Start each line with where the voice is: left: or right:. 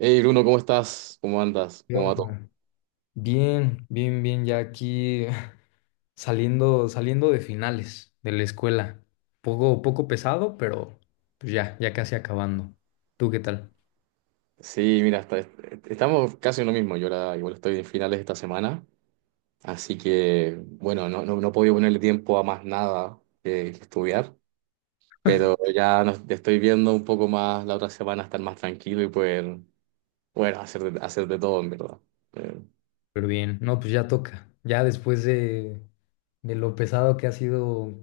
right: Hey Bruno, ¿cómo estás? ¿Cómo andas?
left: ¿Qué
right: ¿Cómo va todo?
left: onda? Bien, bien, bien, ya aquí saliendo, saliendo de finales de la escuela. Poco, poco pesado, pero pues ya, ya casi acabando. ¿Tú qué tal?
right: Sí, mira, estamos casi en lo mismo. Yo ahora igual estoy en finales esta semana, así que bueno, no, no, no he podido ponerle tiempo a más nada que estudiar, pero estoy viendo un poco más la otra semana estar más tranquilo y poder, bueno, hacer de todo en verdad. Eh,
left: Pero bien, no, pues ya toca. Ya después de lo pesado que ha sido,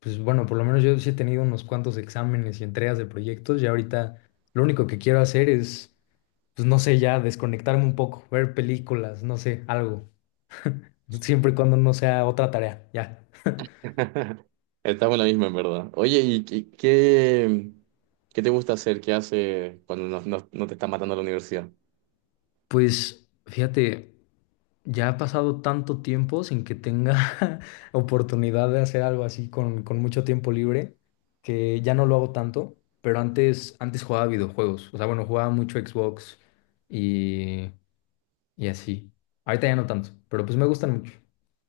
left: pues bueno, por lo menos yo sí he tenido unos cuantos exámenes y entregas de proyectos. Ya ahorita lo único que quiero hacer es, pues no sé, ya desconectarme un poco, ver películas, no sé, algo. Siempre y cuando no sea otra tarea, ya.
right: Estamos en la misma en verdad. Oye, ¿y qué te gusta hacer? ¿Qué hace cuando no te está matando la universidad?
left: Pues fíjate, ya ha pasado tanto tiempo sin que tenga oportunidad de hacer algo así con mucho tiempo libre, que ya no lo hago tanto, pero antes, antes jugaba videojuegos, o sea, bueno, jugaba mucho Xbox y, y así. Ahorita ya no tanto, pero pues me gustan mucho.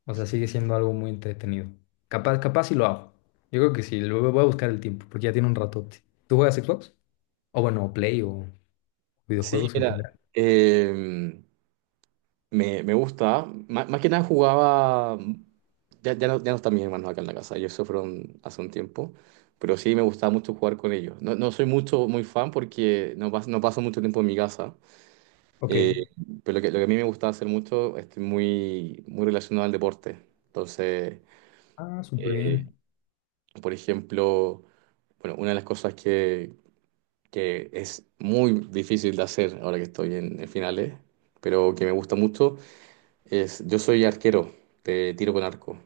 left: O sea, sigue siendo algo muy entretenido. Capaz, capaz si lo hago. Yo creo que sí, lo voy a buscar el tiempo, porque ya tiene un ratote. ¿Tú juegas Xbox? O bueno, Play o
right: Sí,
left: videojuegos en
right: mira,
left: general.
right: em, me gusta. Más que nada jugaba. Ya no, ya no están mis hermanos acá en la casa. Ellos se fueron hace un tiempo. Pero sí me gustaba mucho jugar con ellos. No, no soy mucho, muy fan porque no, no paso mucho tiempo en mi casa.
left: Ok.
right: Eh, pero lo que a mí me gustaba hacer mucho es muy, muy relacionado al deporte. Entonces,
left: Ah, súper
right: eh,
left: bien.
right: por ejemplo, bueno, una de las cosas que es muy difícil de hacer ahora que estoy en finales, pero que me gusta mucho. Es, yo soy arquero de tiro con arco.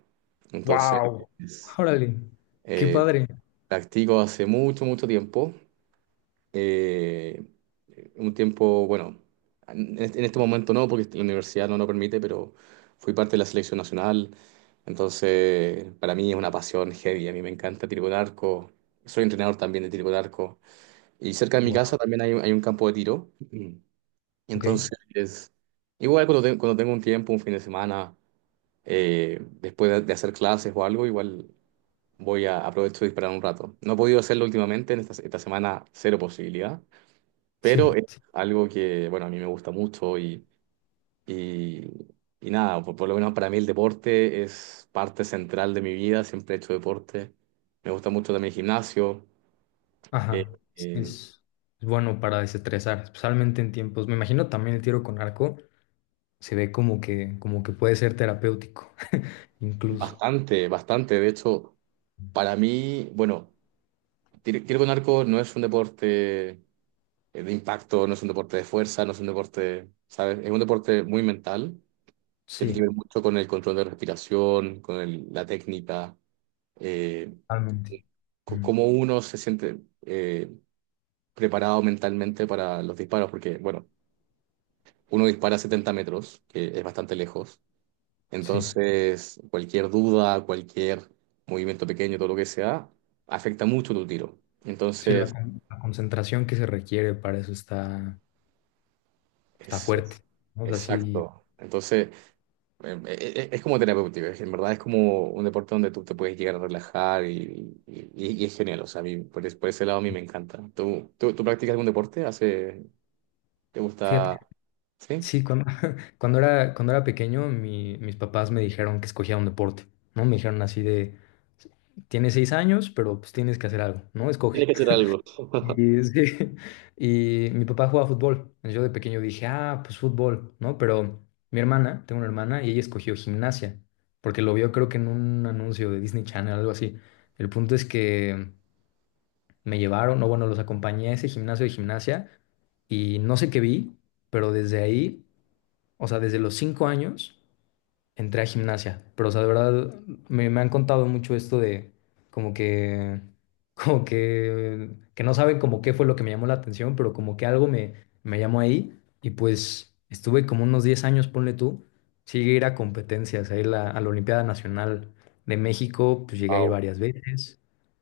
right: Entonces,
left: Wow.
right: es-
left: Órale, qué
right: eh,
left: padre.
right: practico hace mucho, mucho tiempo. Eh, un tiempo, bueno, en este momento no, porque la universidad no lo permite, pero fui parte de la selección nacional. Entonces, para mí es una pasión heavy. A mí me encanta tiro con arco. Soy entrenador también de tiro con arco. Y cerca de mi casa
left: Wow.
right: también hay un campo de tiro.
left: Ok,
right: Entonces, igual cuando, cuando tengo un tiempo, un fin de semana después de hacer clases o algo, igual voy a aprovecho de disparar un rato. No he podido hacerlo últimamente, en esta semana cero posibilidad,
left: sí,
right: pero es
left: sí,
right: algo que, bueno, a mí me gusta mucho y, y nada, por lo menos para mí el deporte es parte central de mi vida, siempre he hecho deporte. Me gusta mucho también el gimnasio, eh,
left: ajá.
right: eh,
left: Es, es bueno para desestresar, especialmente en tiempos. Me imagino también el tiro con arco se ve como que, puede ser terapéutico, incluso.
right: bastante, bastante. De hecho, para mí, bueno, tiro con arco no es un deporte de impacto, no es un deporte de fuerza, no es un deporte, ¿sabes? Es un deporte muy mental, tiene que ver
left: Sí,
right: mucho con el control de respiración, con la técnica, eh,
left: totalmente.
right: con
left: Mm,
right: cómo uno se siente eh, preparado mentalmente para los disparos, porque, bueno, uno dispara a 70 metros, que es bastante lejos,
left: sí,
right: entonces cualquier duda, cualquier movimiento pequeño, todo lo que sea, afecta mucho tu tiro.
left: sí,
right: Entonces,
left: la concentración que se requiere para eso está
right: es,
left: fuerte.
right: es-
left: ¿No? O sea, sí,
right: exacto. Entonces, Es como terapéutico, en verdad es como un deporte donde tú te puedes llegar a relajar y es genial, o sea, a mí por, por ese lado a mí me encanta. ¿Tú practicas algún deporte? ¿Hace, te gusta?
left: fíjate.
right: ¿Sí?
left: Sí, cuando era pequeño, mis papás me dijeron que escogiera un deporte, ¿no? Me dijeron así de, tienes 6 años, pero pues tienes que hacer algo, ¿no?
right: Tienes
left: Escoge.
right: que hacer algo.
left: Y, sí, y mi papá jugaba fútbol. Yo de pequeño dije, ah, pues fútbol, ¿no? Pero mi hermana, tengo una hermana, y ella escogió gimnasia, porque lo vio creo que en un anuncio de Disney Channel, algo así. El punto es que me llevaron, o bueno, los acompañé a ese gimnasio de gimnasia, y no sé qué vi, pero desde ahí... O sea, desde los 5 años entré a gimnasia, pero o sea, de verdad me han contado mucho esto de como que, como que, que no saben como qué fue lo que me llamó la atención, pero como que algo me llamó ahí y pues estuve como unos 10 años, ponle tú, sí llegué a ir a competencias, a ir a la Olimpiada Nacional de México, pues llegué a ir
right: Wow,
left: varias veces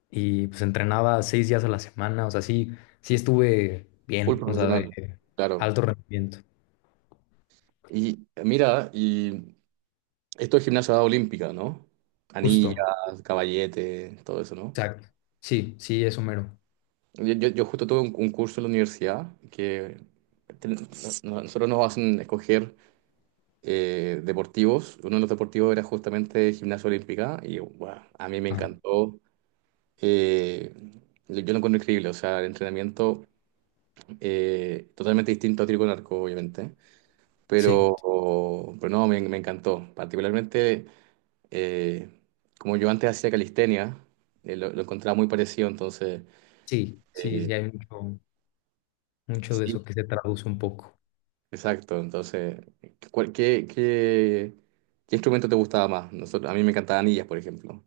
left: y pues entrenaba 6 días a la semana, o sea, sí, sí estuve
right: full
left: bien, o sea,
right: profesional,
left: de
right: claro.
left: alto rendimiento,
right: Y mira, y esto es gimnasia olímpica, ¿no? Anillas,
left: justo.
right: caballete, todo eso, ¿no?
left: Exacto. Sí, sí, es Homero.
right: Yo justo tuve un curso en la universidad que ten- no- nosotros nos hacen escoger deportivos. Uno de los deportivos era justamente gimnasia olímpica y bueno, a mí me
left: Ah,
right: encantó. Eh, yo lo encuentro increíble, o sea, el entrenamiento totalmente distinto a tiro con arco, obviamente,
left: sí,
right: pero, pero no, me encantó. Particularmente, eh, como yo antes hacía calistenia, lo encontraba muy parecido, entonces,
left: sí, sí,
right: eh,
left: sí, hay mucho, mucho de
right: sí,
left: eso que se traduce un poco.
right: exacto. Entonces, ¿cuál- qué, qué- ¿qué instrumento te gustaba más? A mí me encantaban anillas, por ejemplo.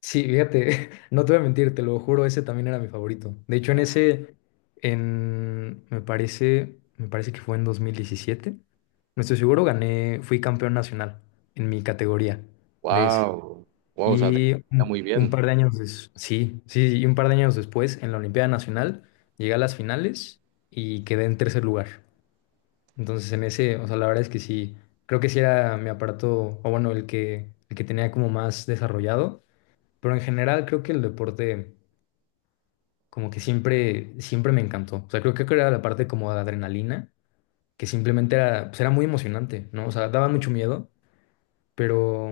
left: Sí, fíjate, no te voy a mentir, te lo juro, ese también era mi favorito. De hecho, me parece que fue en 2017, no estoy seguro, gané, fui campeón nacional en mi categoría de ese.
right: Wow, wow, o sea, te
left: Y
right: está
left: un,
right: muy
left: un
right: bien.
left: par de años sí, sí, sí, y un par de años después, en la Olimpiada Nacional, llegué a las finales y quedé en tercer lugar. Entonces en ese, o sea, la verdad es que sí, creo que sí era mi aparato, o bueno, el que tenía como más desarrollado, pero en general creo que el deporte como que siempre, siempre me encantó. O sea, creo que era la parte como de adrenalina, que simplemente era, pues era muy emocionante, ¿no? O sea, daba mucho miedo, pero,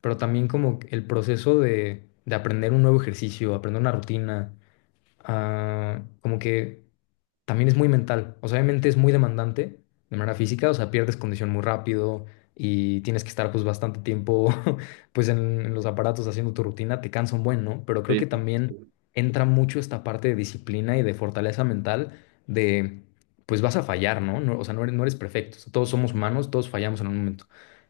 left: pero también como el proceso de aprender un nuevo ejercicio, aprender una rutina, ah, como que también es muy mental. O sea, obviamente es muy demandante de manera física, o sea, pierdes condición muy rápido y tienes que estar pues bastante tiempo pues en los aparatos haciendo tu rutina, te cansa un buen, ¿no? Pero creo que
right: Sí, sí,
left: también
right: sí.
left: entra mucho esta parte de disciplina y de fortaleza mental de pues vas a fallar, ¿no? O sea, no eres perfecto. O sea, todos somos humanos, todos fallamos en un momento.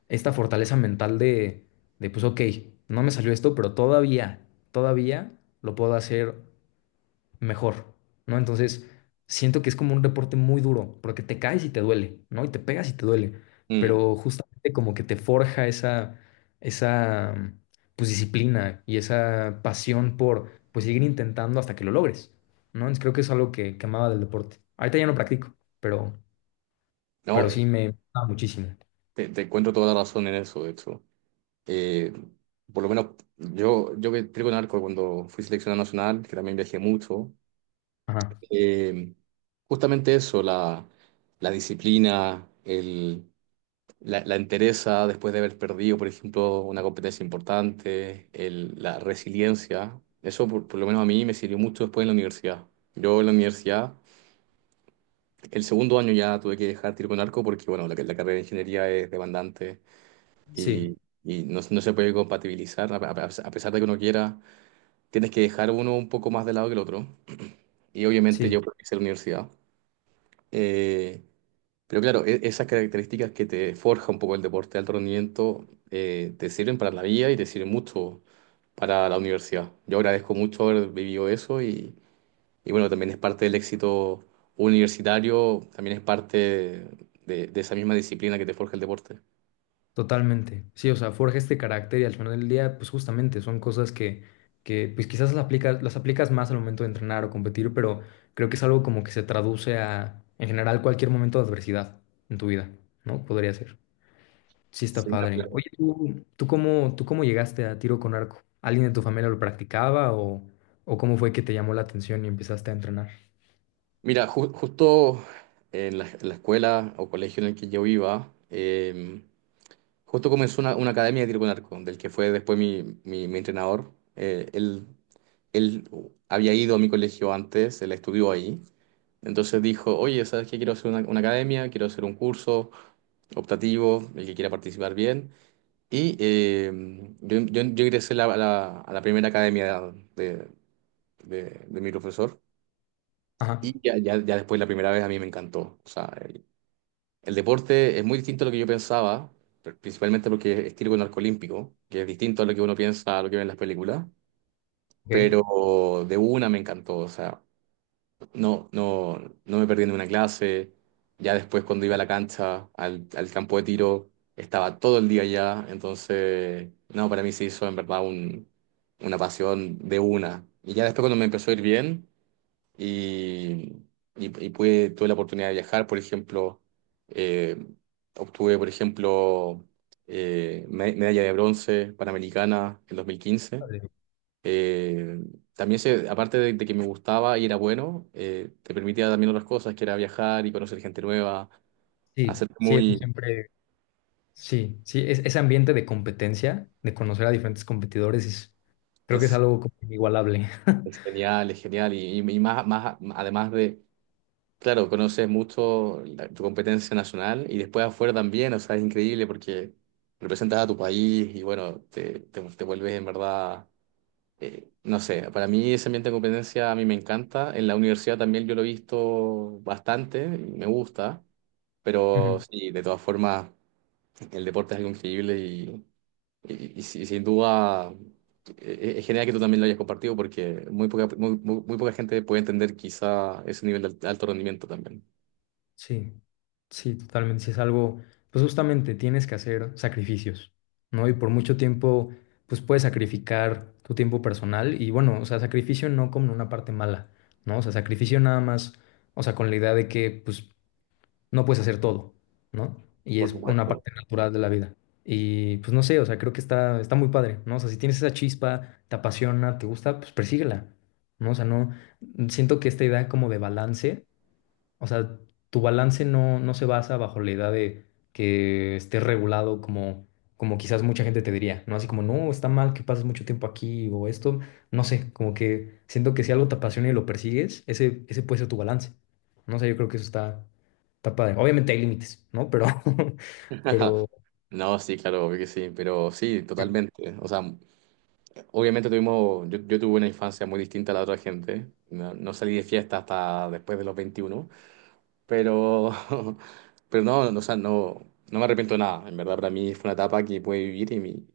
left: Esta fortaleza mental de pues ok, no me salió esto, pero todavía, todavía lo puedo hacer mejor, ¿no? Entonces, siento que es como un deporte muy duro, porque te caes y te duele, ¿no? Y te pegas y te duele,
right: Mm.
left: pero justamente como que te forja esa, pues, disciplina y esa pasión por, pues, seguir intentando hasta que lo logres, ¿no? Entonces, creo que es algo que amaba del deporte. Ahorita ya no practico, pero,
right: No,
left: pero sí me gustaba muchísimo.
right: te encuentro toda la razón en eso, de hecho. Eh, por lo menos yo, yo que trigo en arco cuando fui seleccionado nacional, que también viajé mucho,
left: Ajá,
right: eh, justamente eso, la disciplina, la entereza después de haber perdido, por ejemplo, una competencia importante, la resiliencia, eso por lo menos a mí me sirvió mucho después en la universidad. Yo en la universidad... El segundo año ya tuve que dejar tiro con arco porque, bueno, la carrera de ingeniería es demandante
left: sí,
right: y, y no, no se puede compatibilizar, a pesar de que uno quiera, tienes que dejar uno un poco más de lado que el otro. Y obviamente
left: sí.
right: yo hice la universidad. Eh, pero claro, esas características que te forja un poco el deporte de alto rendimiento te sirven para la vida y te sirven mucho para la universidad. Yo agradezco mucho haber vivido eso y bueno, también es parte del éxito universitario, también es parte de esa misma disciplina que te forja el deporte.
left: Totalmente, sí, o sea, forja este carácter y al final del día, pues justamente son cosas que pues quizás las aplicas más al momento de entrenar o competir, pero creo que es algo como que se traduce a, en general, cualquier momento de adversidad en tu vida, ¿no? Podría ser. Sí, está
right: Sí, no,
left: padre.
right: claro.
left: Oye, ¿tú cómo llegaste a tiro con arco? ¿Alguien de tu familia lo practicaba o cómo fue que te llamó la atención y empezaste a entrenar?
right: Mira, justo en en la escuela o colegio en el que yo iba, justo comenzó una academia de tiro con arco, del que fue después mi entrenador. Él, él había ido a mi colegio antes, él estudió ahí. Entonces dijo, oye, ¿sabes qué? Quiero hacer una academia, quiero hacer un curso optativo, el que quiera participar bien. Y yo ingresé a la primera academia de, de mi profesor
left: Ajá,
right: y ya después la primera vez a mí me encantó. O sea, el deporte es muy distinto a lo que yo pensaba, principalmente porque es tiro con arco olímpico, que es distinto a lo que uno piensa, a lo que ve en las películas,
left: ok.
right: pero de una me encantó. O sea, No, no, no me perdí en una clase. Ya después cuando iba a la cancha, al campo de tiro, estaba todo el día allá. Entonces, no, para mí se hizo en verdad una pasión de una. Y ya después cuando me empezó a ir bien y, y pude, tuve la oportunidad de viajar, por ejemplo, eh, obtuve, por ejemplo, medalla de bronce panamericana en 2015.
left: Padre.
right: Eh, También se, aparte de que me gustaba y era bueno, te permitía también otras cosas, que era viajar y conocer gente nueva,
left: Sí,
right: hacer
left: sí, eso
right: muy,
left: siempre... Sí, sí, ese ambiente de competencia, de conocer a diferentes competidores, creo que es
right: es,
left: algo como inigualable.
right: es genial, y más, más, además de, claro, conoces mucho tu competencia nacional y después afuera también, o sea, es increíble porque representas a tu país y bueno, te vuelves en verdad no sé, para mí ese ambiente de competencia a mí me encanta. En la universidad también yo lo he visto bastante, y me gusta, pero
left: Ujú.
right: sí, de todas formas, el deporte es algo increíble y sin duda es genial que tú también lo hayas compartido porque muy poca, muy poca gente puede entender quizá ese nivel de alto rendimiento también,
left: Sí, sí, totalmente. Sí, es algo, pues justamente tienes que hacer sacrificios, ¿no? Y por mucho tiempo, pues puedes sacrificar tu tiempo personal y bueno, o sea, sacrificio no como una parte mala, ¿no? O sea, sacrificio nada más, o sea, con la idea de que, pues, no puedes hacer todo, ¿no? Y
right: por
left: es una
right: supuesto.
left: parte natural de la vida. Y pues no sé, o sea, creo que está muy padre, ¿no? O sea, si tienes esa chispa, te apasiona, te gusta, pues persíguela, ¿no? O sea, no, siento que esta idea como de balance. O sea, tu balance no, no se basa bajo la idea de que esté regulado como quizás mucha gente te diría, ¿no? Así como, no, está mal que pases mucho tiempo aquí o esto, no sé, como que siento que si algo te apasiona y lo persigues, ese puede ser tu balance. No sé, yo creo que eso está padre. Obviamente hay límites, ¿no? Pero, pero
right: No, sí, claro, obvio que sí, pero sí, totalmente. O sea, Obviamente tuvimos, yo tuve una infancia muy distinta a la otra gente. No, no salí de fiesta hasta después de los 21 pero, pero no, no, o sea, no, no me arrepiento de nada. En verdad, para mí fue una etapa que pude vivir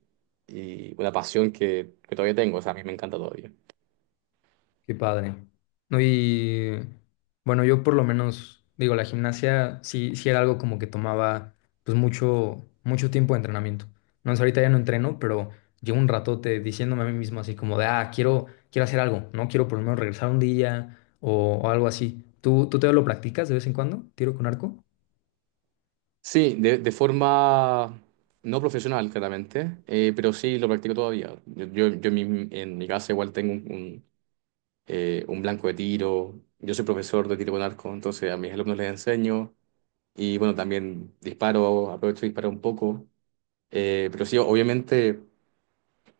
right: y una pasión que todavía tengo. O sea, a mí me encanta todavía.
left: qué padre. No, y bueno, yo por lo menos, digo, la gimnasia sí, sí era algo como que tomaba pues mucho, mucho tiempo de entrenamiento. No, o sea, ahorita ya no entreno, pero llevo un ratote diciéndome a mí mismo así como de, ah, quiero, quiero hacer algo, ¿no? Quiero por lo menos regresar un día o algo así. ¿Tú te lo practicas de vez en cuando? ¿Tiro con arco?
right: Sí, de forma no profesional, claramente, pero sí lo practico todavía. Yo en mi casa igual tengo un blanco de tiro. Yo soy profesor de tiro con arco, entonces a mis alumnos les enseño. Y bueno, también disparo, aprovecho y disparo un poco. Pero sí, obviamente,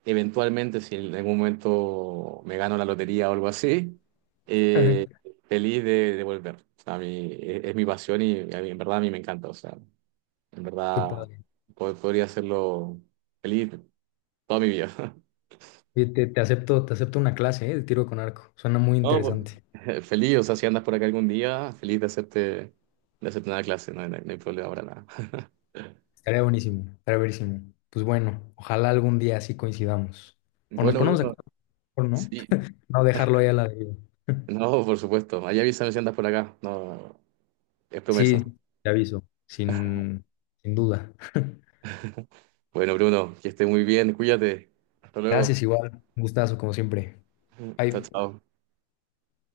right: eventualmente, si en algún momento me gano la lotería o algo así, eh, feliz de volver. O sea, a mí, es mi pasión y a mí, en verdad a mí me encanta. O sea, en
left: Qué
right: verdad
left: padre.
right: podría hacerlo feliz toda mi vida.
left: Oye, te acepto una clase, ¿eh? De tiro con arco. Suena muy
right: No,
left: interesante.
right: pues, feliz, o sea, si andas por acá algún día, feliz de hacerte una clase, no hay problema para nada.
left: Estaría buenísimo, estaría buenísimo. Pues bueno, ojalá algún día así coincidamos. O nos
right: Bueno,
left: ponemos de
right: Bruno,
left: acuerdo, mejor, ¿no?
right: sí.
left: No dejarlo ahí a la deriva.
right: No, por supuesto. Ahí avísame si andas por acá. No, es
left: Sí,
right: promesa.
left: te aviso, sin duda.
right: Bueno, Bruno, que esté muy bien. Cuídate. Hasta luego.
left: Gracias igual, un gustazo como siempre.
right: Chao,
left: Bye.
right: chao.